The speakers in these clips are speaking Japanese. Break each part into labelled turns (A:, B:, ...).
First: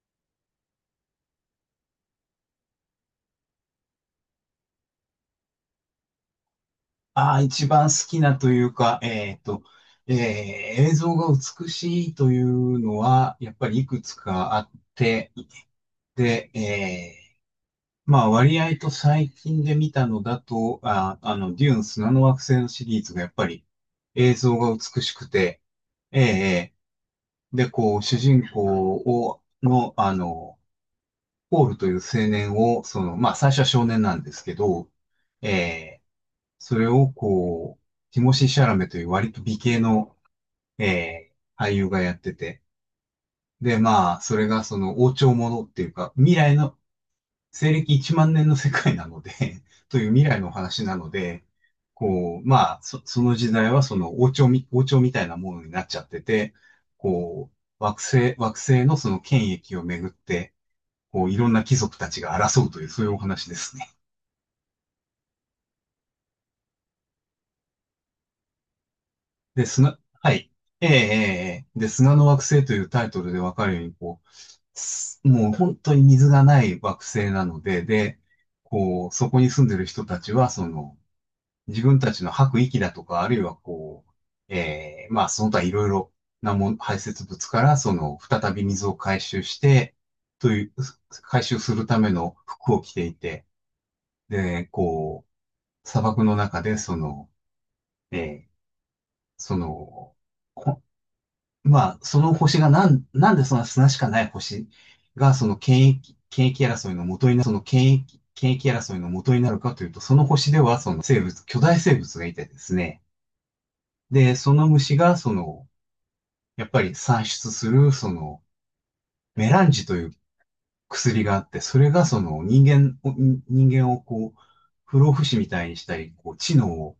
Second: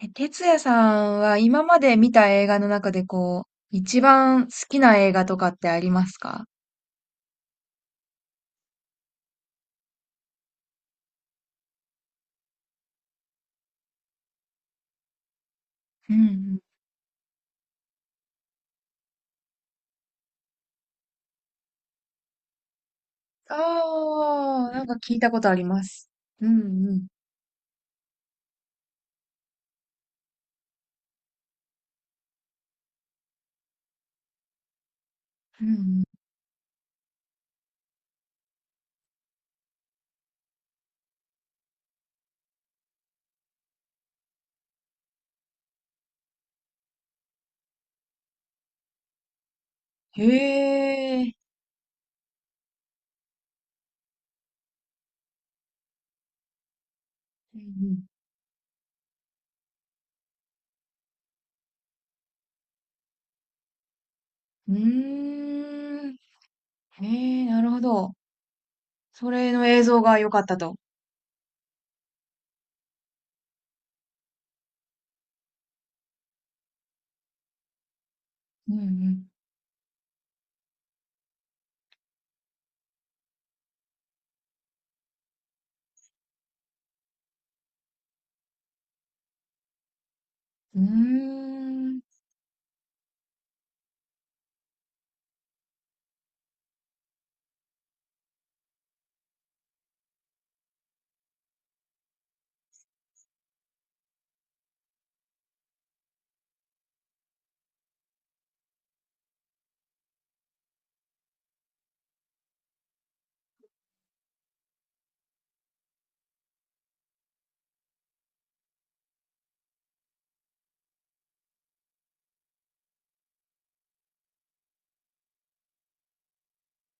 A: え、哲也さんは今まで見た映画の中でこう、一番好きな映画とかってありますか？
B: ああ、一番好きなというか、えー映像が美しいというのは、やっぱりいくつかあって、
A: うんう
B: で、
A: ん。
B: まあ割合と最近で見たのだと、デューン砂の惑星のシリーズがやっぱり映像
A: ああ、
B: が
A: なんか
B: 美し
A: 聞い
B: く
A: たことあ
B: て、
A: ります。
B: えー
A: うん
B: え
A: うん。
B: で、こう、主人公を、の、ポールという青年を、その、まあ最初は少年なんですけど、
A: う
B: えー
A: ん
B: それをこう、ティモシー・シャラメという割と美形の、俳優がやってて。で、まあ、それがその王朝ものっていうか、未来の、西暦1万年の世界なので という
A: うん。
B: 未来の話なの
A: へえ。
B: で、こう、まあ、その時代はその王朝みたいなものになっちゃってて、こ
A: う
B: う、
A: ん
B: 惑星のその権益をめぐって、こう、いろんな貴族たちが争うという、そういうお話ですね。
A: うん。うーん。へえ、なるほど。それ
B: で、
A: の映像が良
B: は
A: かっ
B: い。
A: たと。
B: ええ、ええ、ええ、で、砂の惑星というタイトルでわかるように、こう、もう本当に水がない惑星なので、で、
A: う
B: こう、
A: ん
B: そこに住んでる人たちは、その、自分たちの吐く息だとか、あるいはこう、ええ、まあ、その他いろいろなもん、排泄物から、その、再び水を回収して、という、
A: うん。
B: 回収する
A: うー
B: た
A: ん。
B: めの服を着ていて、で、こう、砂漠の中で、その、ええ、その、まあ、その星がなんでそんな砂しかない星が、その権益争いの元になる、その権益争いの元になるかというと、その星では、その生物、巨大生物がいてですね。で、その虫が、その、やっぱり産出する、その、メランジという薬があって、それが、その、人間をこう、不老不死みたいにしたり、こう、知能を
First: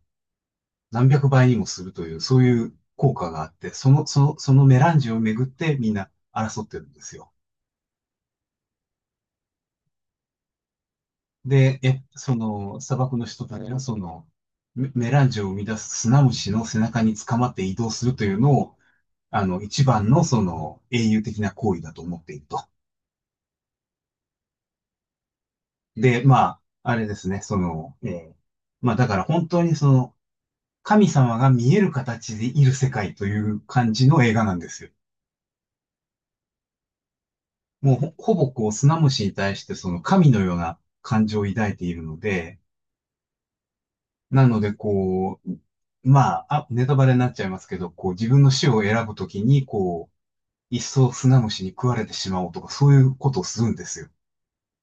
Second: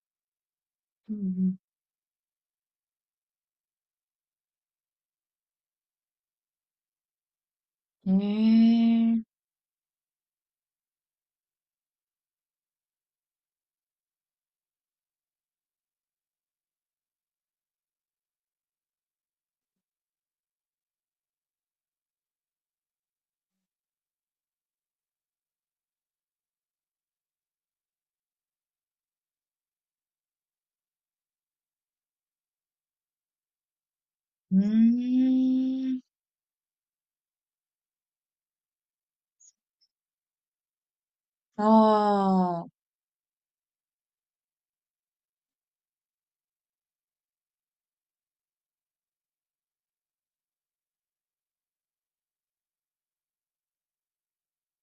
B: 何
A: う
B: 百倍に
A: ん
B: もするという、そういう効果があって、そのメランジをめぐってみんな争ってるんですよ。
A: うん。へえ。
B: で、その、砂漠の人たちは、その、メランジを生み出す砂虫の背中に捕まって移動するというのを、あの、一番の、その、英雄的な行為だと思っていると。で、まあ、あれですね、その、ーまあ、だから本当にその、神様が見える形でいる世界という感じの映画な
A: う
B: んですよ。
A: ーん。
B: もうほぼこう、砂虫に対して、その、神のような感情を抱いているので、
A: ああ。
B: なので、こう、まあ、ネタバレになっちゃいますけど、こう、自分の死を選ぶときに、こう、一層スナムシに食われてしまおうとか、そういうことをするんですよ。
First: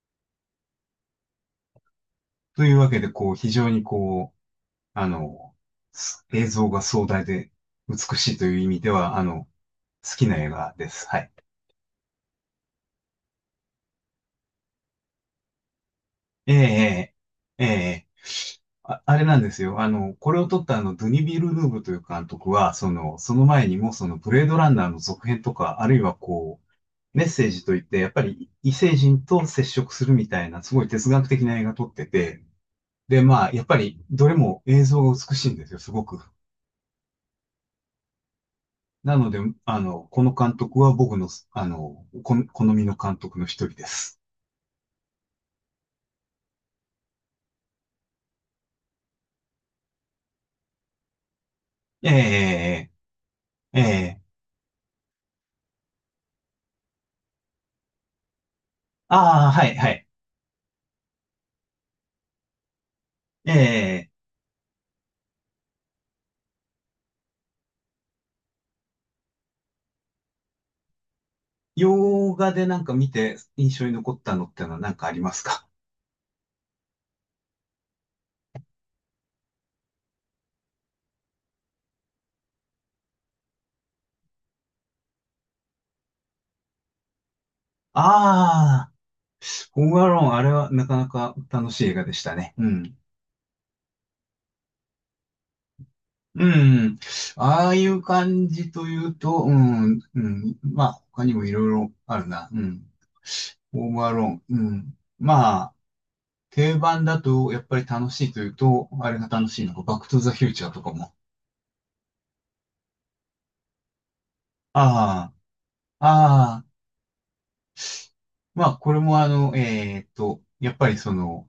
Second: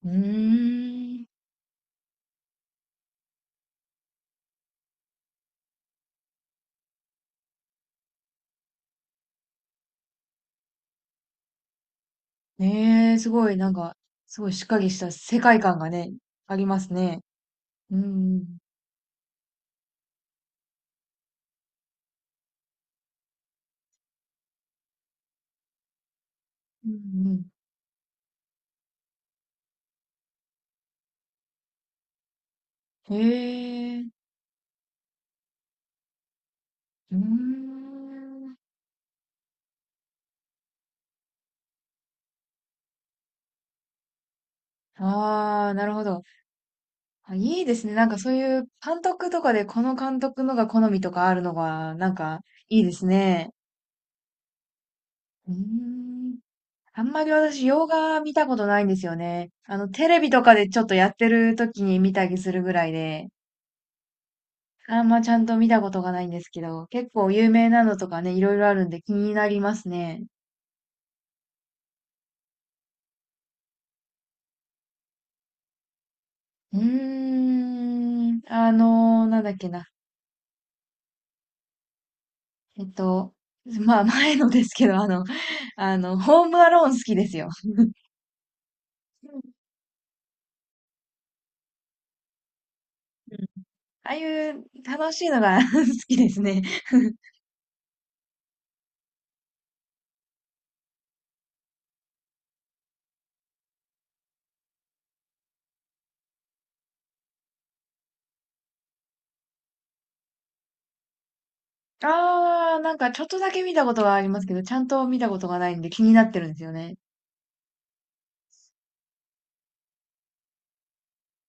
A: うーん。
B: というわけで、こう、非常にこう、あの、映像が壮大で美しいという意味では、好きな映画です。はい。
A: ねえ、すごい、なんか、すごいしっかりした世界観がね、
B: え
A: あります
B: え、
A: ね。
B: ええ、え
A: う
B: え、
A: ん、
B: あれなんですよ。これを撮ったドゥニ・ビルヌーブという監督は、その、その前にも、その、ブレードランナーの続編とか、あるいはこ
A: う
B: う、メッセー
A: ん、
B: ジといって、やっぱり異星人と接触するみたいな、すごい哲学的な映画撮ってて、
A: うん。
B: で、まあ、やっぱ
A: へえ、
B: り
A: う
B: どれも映像が美しいんですよ、すごく。
A: ーん。
B: なので、この監督は僕の、好みの監督の一人です。
A: ああ、なるほど。あ、いいですね。なんかそういう監督とかでこの監督のが好みとかあるのが、なんかいい
B: え
A: ですね。
B: ー、えー、
A: うーん。あんまり私、洋画見たことないんですよ
B: あ
A: ね。
B: あ、はい、
A: あの、
B: はい。
A: テレビとかでちょっとやってる時に見たりするぐらいで。
B: えー、
A: あんまちゃんと見たことがないんですけど、結構有名なのとかね、いろいろあるんで気になりますね。
B: 洋画でなんか見て印象に残ったのってのは何かありますか？
A: うーん、あのーなんだっけな。えっと、まあ前のですけど、あの、あの、ホームアローン好きですよ。
B: ああ
A: うん
B: ー、ホームアローン、あれはなかなか楽しい映画でしたね。うん。
A: うんああいう楽しいのが 好きです
B: う
A: ね。
B: ん。ああいう感じというと、うん、うん。まあ、他にもいろいろあるな。うん。オーバーローン。うん。まあ、定番だと、やっぱり楽しいというと、あれが楽しいのか、バックトゥザフューチャーとかも。
A: あー、なんかちょっとだけ見たことがありますけど、ちゃんと見た
B: あ
A: ことがないんで
B: あ、
A: 気になってるんです
B: ああ、
A: よね。
B: まあ、これもやっぱりその、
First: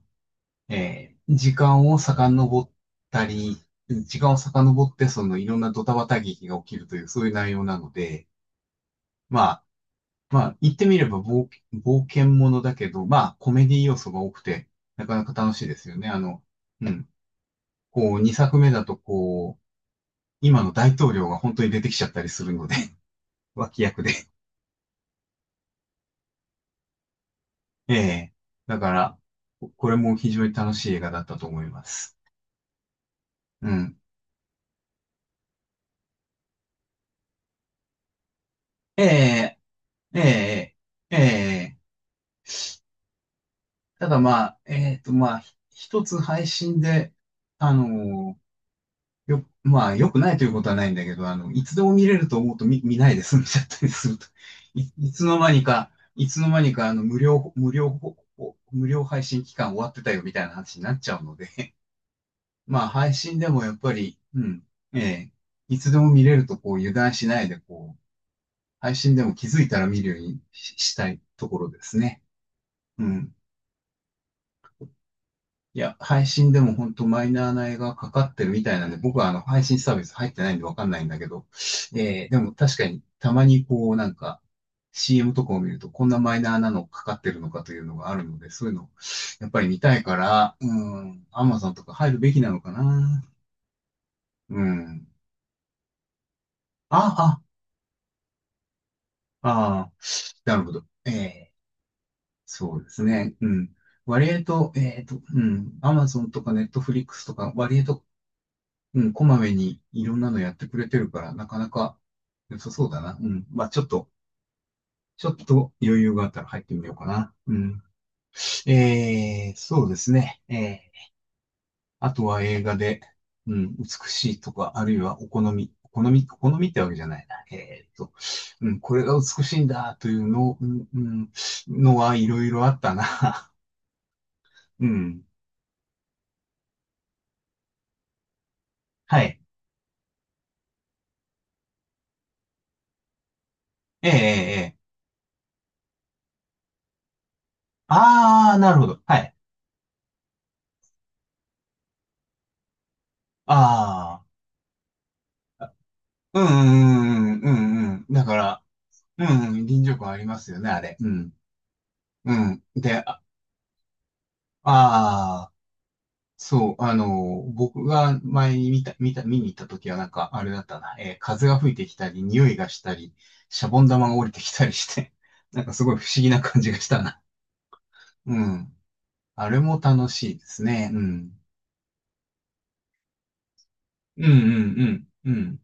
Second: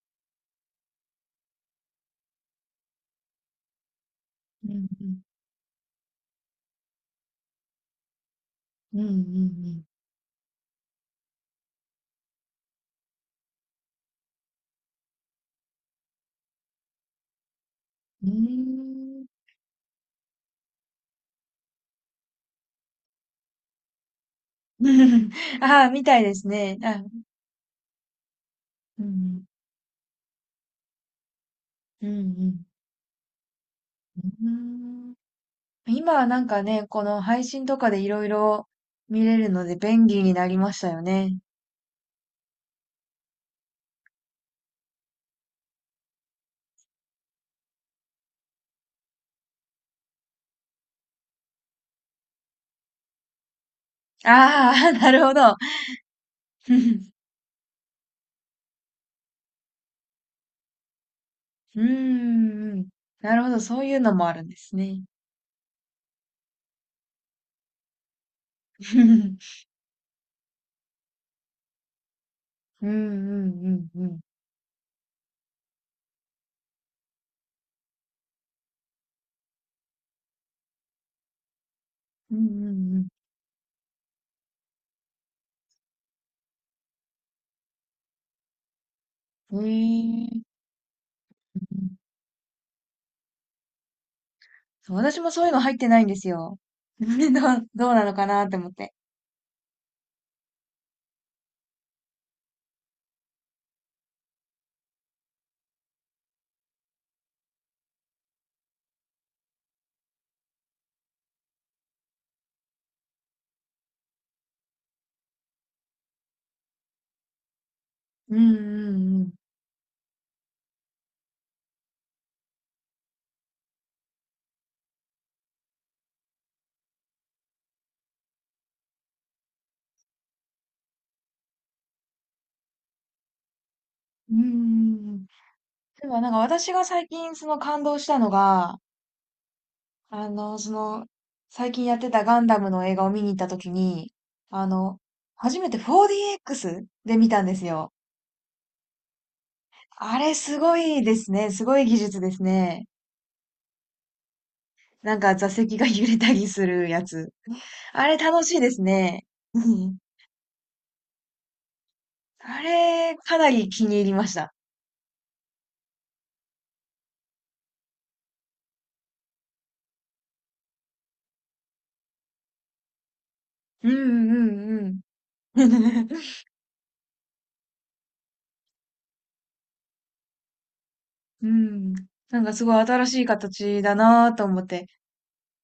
B: えー時間を遡ったり、時間を
A: う
B: 遡
A: ん
B: っ
A: う
B: て、
A: ん。
B: その、いろんなドタバタ劇が起きるという、そういう内容なので、
A: うんう
B: まあ、
A: ん
B: まあ、言ってみれば冒険ものだけど、まあ、コメディ要素が多くて、なかなか楽しいですよね。うん。こう、
A: う
B: 2作目だと、
A: ん。
B: こう、今の大統領が本当に出てきちゃったりするので、脇役で。
A: うーん。あー、みたいですね。あ、
B: ええ。だか
A: うんう
B: ら、
A: ん。
B: これも非常に楽しい映画だったと思いま
A: うん
B: す。
A: うん。
B: うん。
A: うーん。今はなんかね、この配信とかでいろいろ
B: え
A: 見れる
B: え、
A: ので便
B: え
A: 利になりま
B: え、
A: したよ
B: え
A: ね。
B: え。ただまあ、まあ、一つ配信で、あのよ、まあ、良くないということはないんだけど、いつでも見れると思うと見ないで済んじゃったりすると、
A: ああ、
B: い
A: な
B: つ
A: るほ
B: の間
A: ど。
B: にか、いつの間 に
A: う
B: か、あの、
A: ん
B: 無料、無料、無料配信期間終わってたよみたいな話になっちゃうので、
A: う んう
B: まあ、
A: ん。
B: 配
A: な
B: 信
A: る
B: で
A: ほど、
B: もやっ
A: そう
B: ぱ
A: いうの
B: り、
A: もあ
B: う
A: るんで
B: ん、
A: す
B: え
A: ね。
B: え、いつでも見れると、こう、油断しないで、こう、配信でも気づ いたら見るようにしたいところですね。
A: うん
B: うん。
A: うんうんうん。
B: いや、配信でも本当マイナーな映画がかかってるみたいなんで、僕はあの配信サービス入ってないんでわかんないんだけど、
A: う
B: でも確か
A: んう
B: に
A: ん
B: たまにこうなんか CM とかを見るとこんなマイナーなのかかってるのかというのがあるので、そういうのやっぱ
A: うん。
B: り
A: へ
B: 見たいか
A: え。うん、
B: ら、うん、Amazon とか入るべきなのかな。う
A: そう、
B: ん。
A: 私もそういうの入ってないんですよ。
B: あ、
A: どう、どうなのかなって思って。
B: あ、ああ、なるほど。ええ、そうですね。うん。割合と、うん、Amazon とか Netflix とか割合と、うん、こまめにいろんなのやってくれてるから、なかなか良さそうだな。うん。まあ、ちょっと余裕があったら入ってみようかな。うん。
A: うんうんうん。
B: そうですね。あとは映画で、うん、美しいとか、あるいはお好みってわけじゃないな。うん、これが美しいんだというの、うん、うん、のはいろいろあったな。
A: うんうん
B: う
A: う
B: ん。
A: ん。でもなんか私が最近その感動したのが、
B: はい。
A: あの、その、最近やってたガンダムの映画を見に行ったとき
B: えー
A: に、
B: えー
A: あ
B: えー
A: の、初めて 4DX で見たんですよ。
B: あー、なるほど。はい。
A: あれすごいですね。すごい技術ですね。
B: あー。
A: なんか座席が揺れた
B: う
A: りするやつ。
B: んうんうんうんうん。
A: あれ
B: だか
A: 楽しい
B: ら、
A: です
B: う
A: ね。
B: ん
A: う
B: うん、臨場
A: ん、
B: 感ありますよね、あれ。うん。う
A: あ
B: ん。で、
A: れ、
B: あ
A: かなり気に入りました。
B: あー、そう、僕が前に見に行った時はなんか、あれだったな、風が吹いてきたり、匂いがしたり、シャボン
A: うん
B: 玉が降りてきたり
A: う
B: し
A: ん
B: て、な
A: う
B: んかすごい
A: ん。
B: 不思議な 感じがしたな。うん。あれも楽しいですね。うん。
A: うん。なんかすごい新しい形だ
B: う
A: な
B: ん
A: ぁと
B: う
A: 思って。
B: んうん。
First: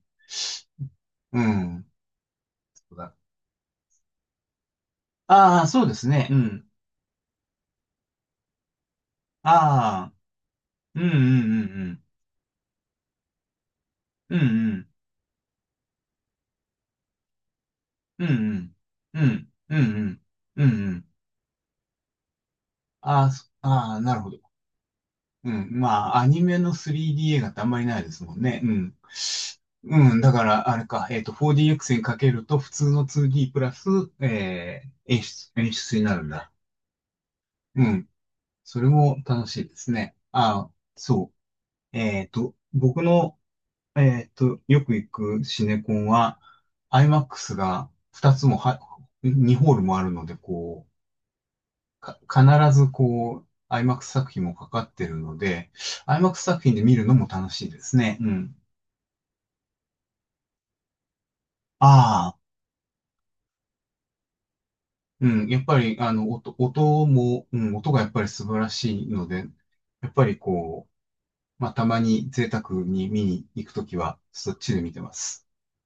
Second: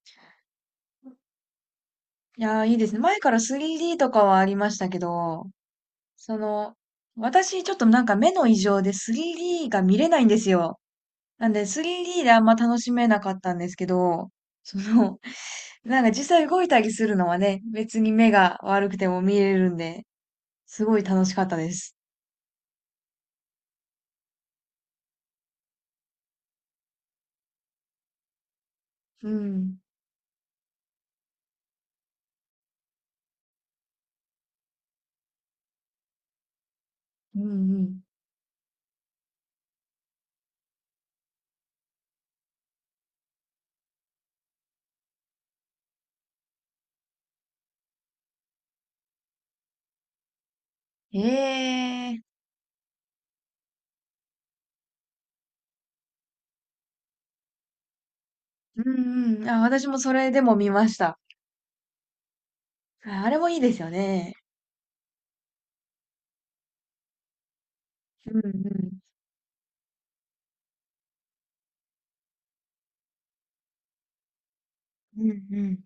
B: うん。うん。
A: いやー、いい
B: そ
A: です
B: う
A: ね。
B: だ。
A: 前から 3D とかはありましたけど、
B: ああ、そうですね。う
A: そ
B: ん。
A: の、私ちょっとなんか目の異常で 3D が見れ
B: ああ、
A: ないんですよ。
B: うんう
A: なん
B: ん
A: で
B: うん
A: 3D であんま楽しめなかったんですけど、
B: うん。うんう
A: そ
B: ん。
A: の、なんか実際動いたりするのはね、別に
B: う
A: 目が
B: ん
A: 悪くて
B: うん。
A: も
B: う
A: 見
B: ん。
A: れる
B: う
A: ん
B: んう
A: で、
B: ん。うん
A: す
B: う
A: ごい
B: ん
A: 楽しかったです。
B: ああ、ああ、なるほど。うん。まあ、アニメの 3D 映画ってあんまりないですもんね。うん。
A: うん。
B: うん。だから、あれか、4DX にかけると普通の 2D プラス、え演出になるんだ。
A: うんう
B: う
A: ん。
B: ん。それも楽しいですね。ああ、そう。僕の、よく行くシネコンは、IMAX が2つもは、2ホールもあるので、か、
A: ええ
B: 必ずこう、IMAX 作品もかかってるので、IMAX 作品で見るのも楽しいですね。うん。
A: うんうん。あ、私もそれでも見ました。
B: ああ、
A: ああれもいいですよね。
B: うん。やっぱり、音も、うん、音がやっぱり
A: う
B: 素晴ら
A: ん
B: しいので、やっぱりこう、まあ、たまに贅沢に見に行くときは、そっちで見てま
A: うん。うん
B: す。
A: うん。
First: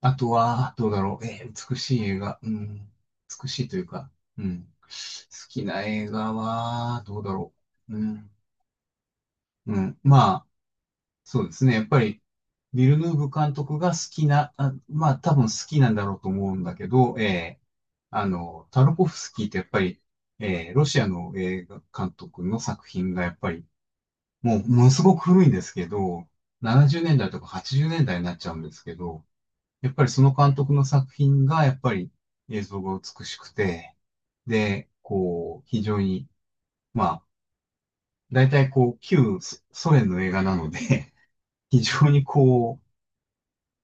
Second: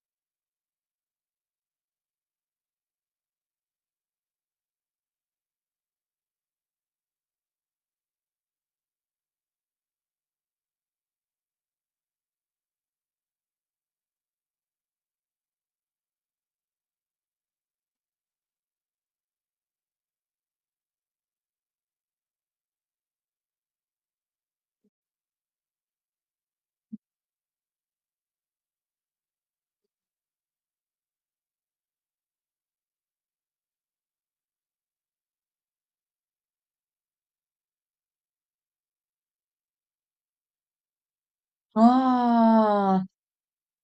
B: あとは、どうだろう。美しい映画。うん。美しいというか、うん。好きな映画は、どうだろう。うん。うん。まあ、そうですね。やっぱり、ビルヌーブ監督が好きな、まあ多分好きなんだろうと思うんだけど、タルコフスキーってやっぱり、ロシアの映画監督の作品がやっぱり、もうものすごく古いんですけど、70年代とか80年代になっちゃうんですけど、やっぱりその監督の作品がやっぱり映像が美しくて、で、こう、非常に、まあ、大体こう、旧ソ連の映画なので、非
A: あ
B: 常に
A: あ。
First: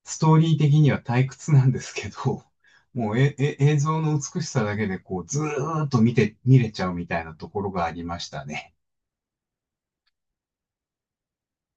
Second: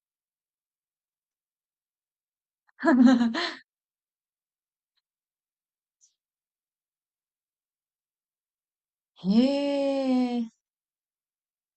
B: ストーリー的には退屈なんですけど、もう映像の美しさだけでこう、ずーっと見れちゃうみたいなところがありましたね。
A: へえ。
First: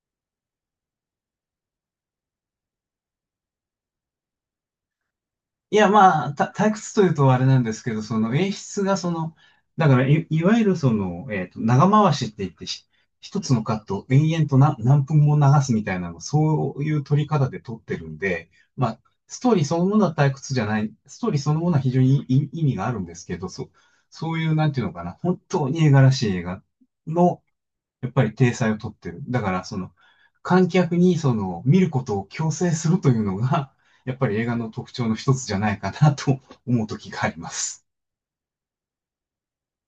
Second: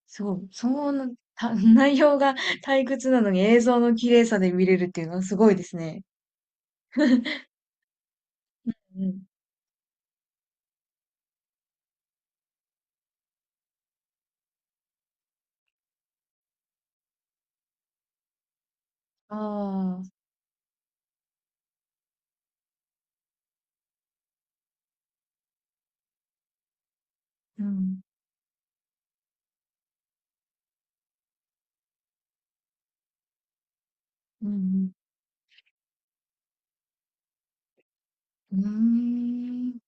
A: 内容が 退屈なのに映像の綺麗さで見れるっていうのはすごいで
B: い
A: す
B: や、
A: ね。
B: まあ、退屈というとあれなんですけど、その演出が
A: う
B: そ
A: ん。
B: の、だからいわゆるその、長回しって言って一つのカットを延々と何分も流すみたいなの、そういう撮り方で撮ってるんで、まあ、
A: あ
B: ストーリーそのも
A: あ、
B: のは退屈じゃない、ストーリーそのものは非常に意味があるんですけど、そう、そういう、なんていうのかな、本当に絵柄らしい映画の、
A: うん、
B: やっぱり体裁をとってる。だから、その、観客にその、見ることを強制するというのが、やっぱり映
A: う
B: 画の特
A: ん、
B: 徴の一つじゃないかなと思う時があります。
A: うん。うーん。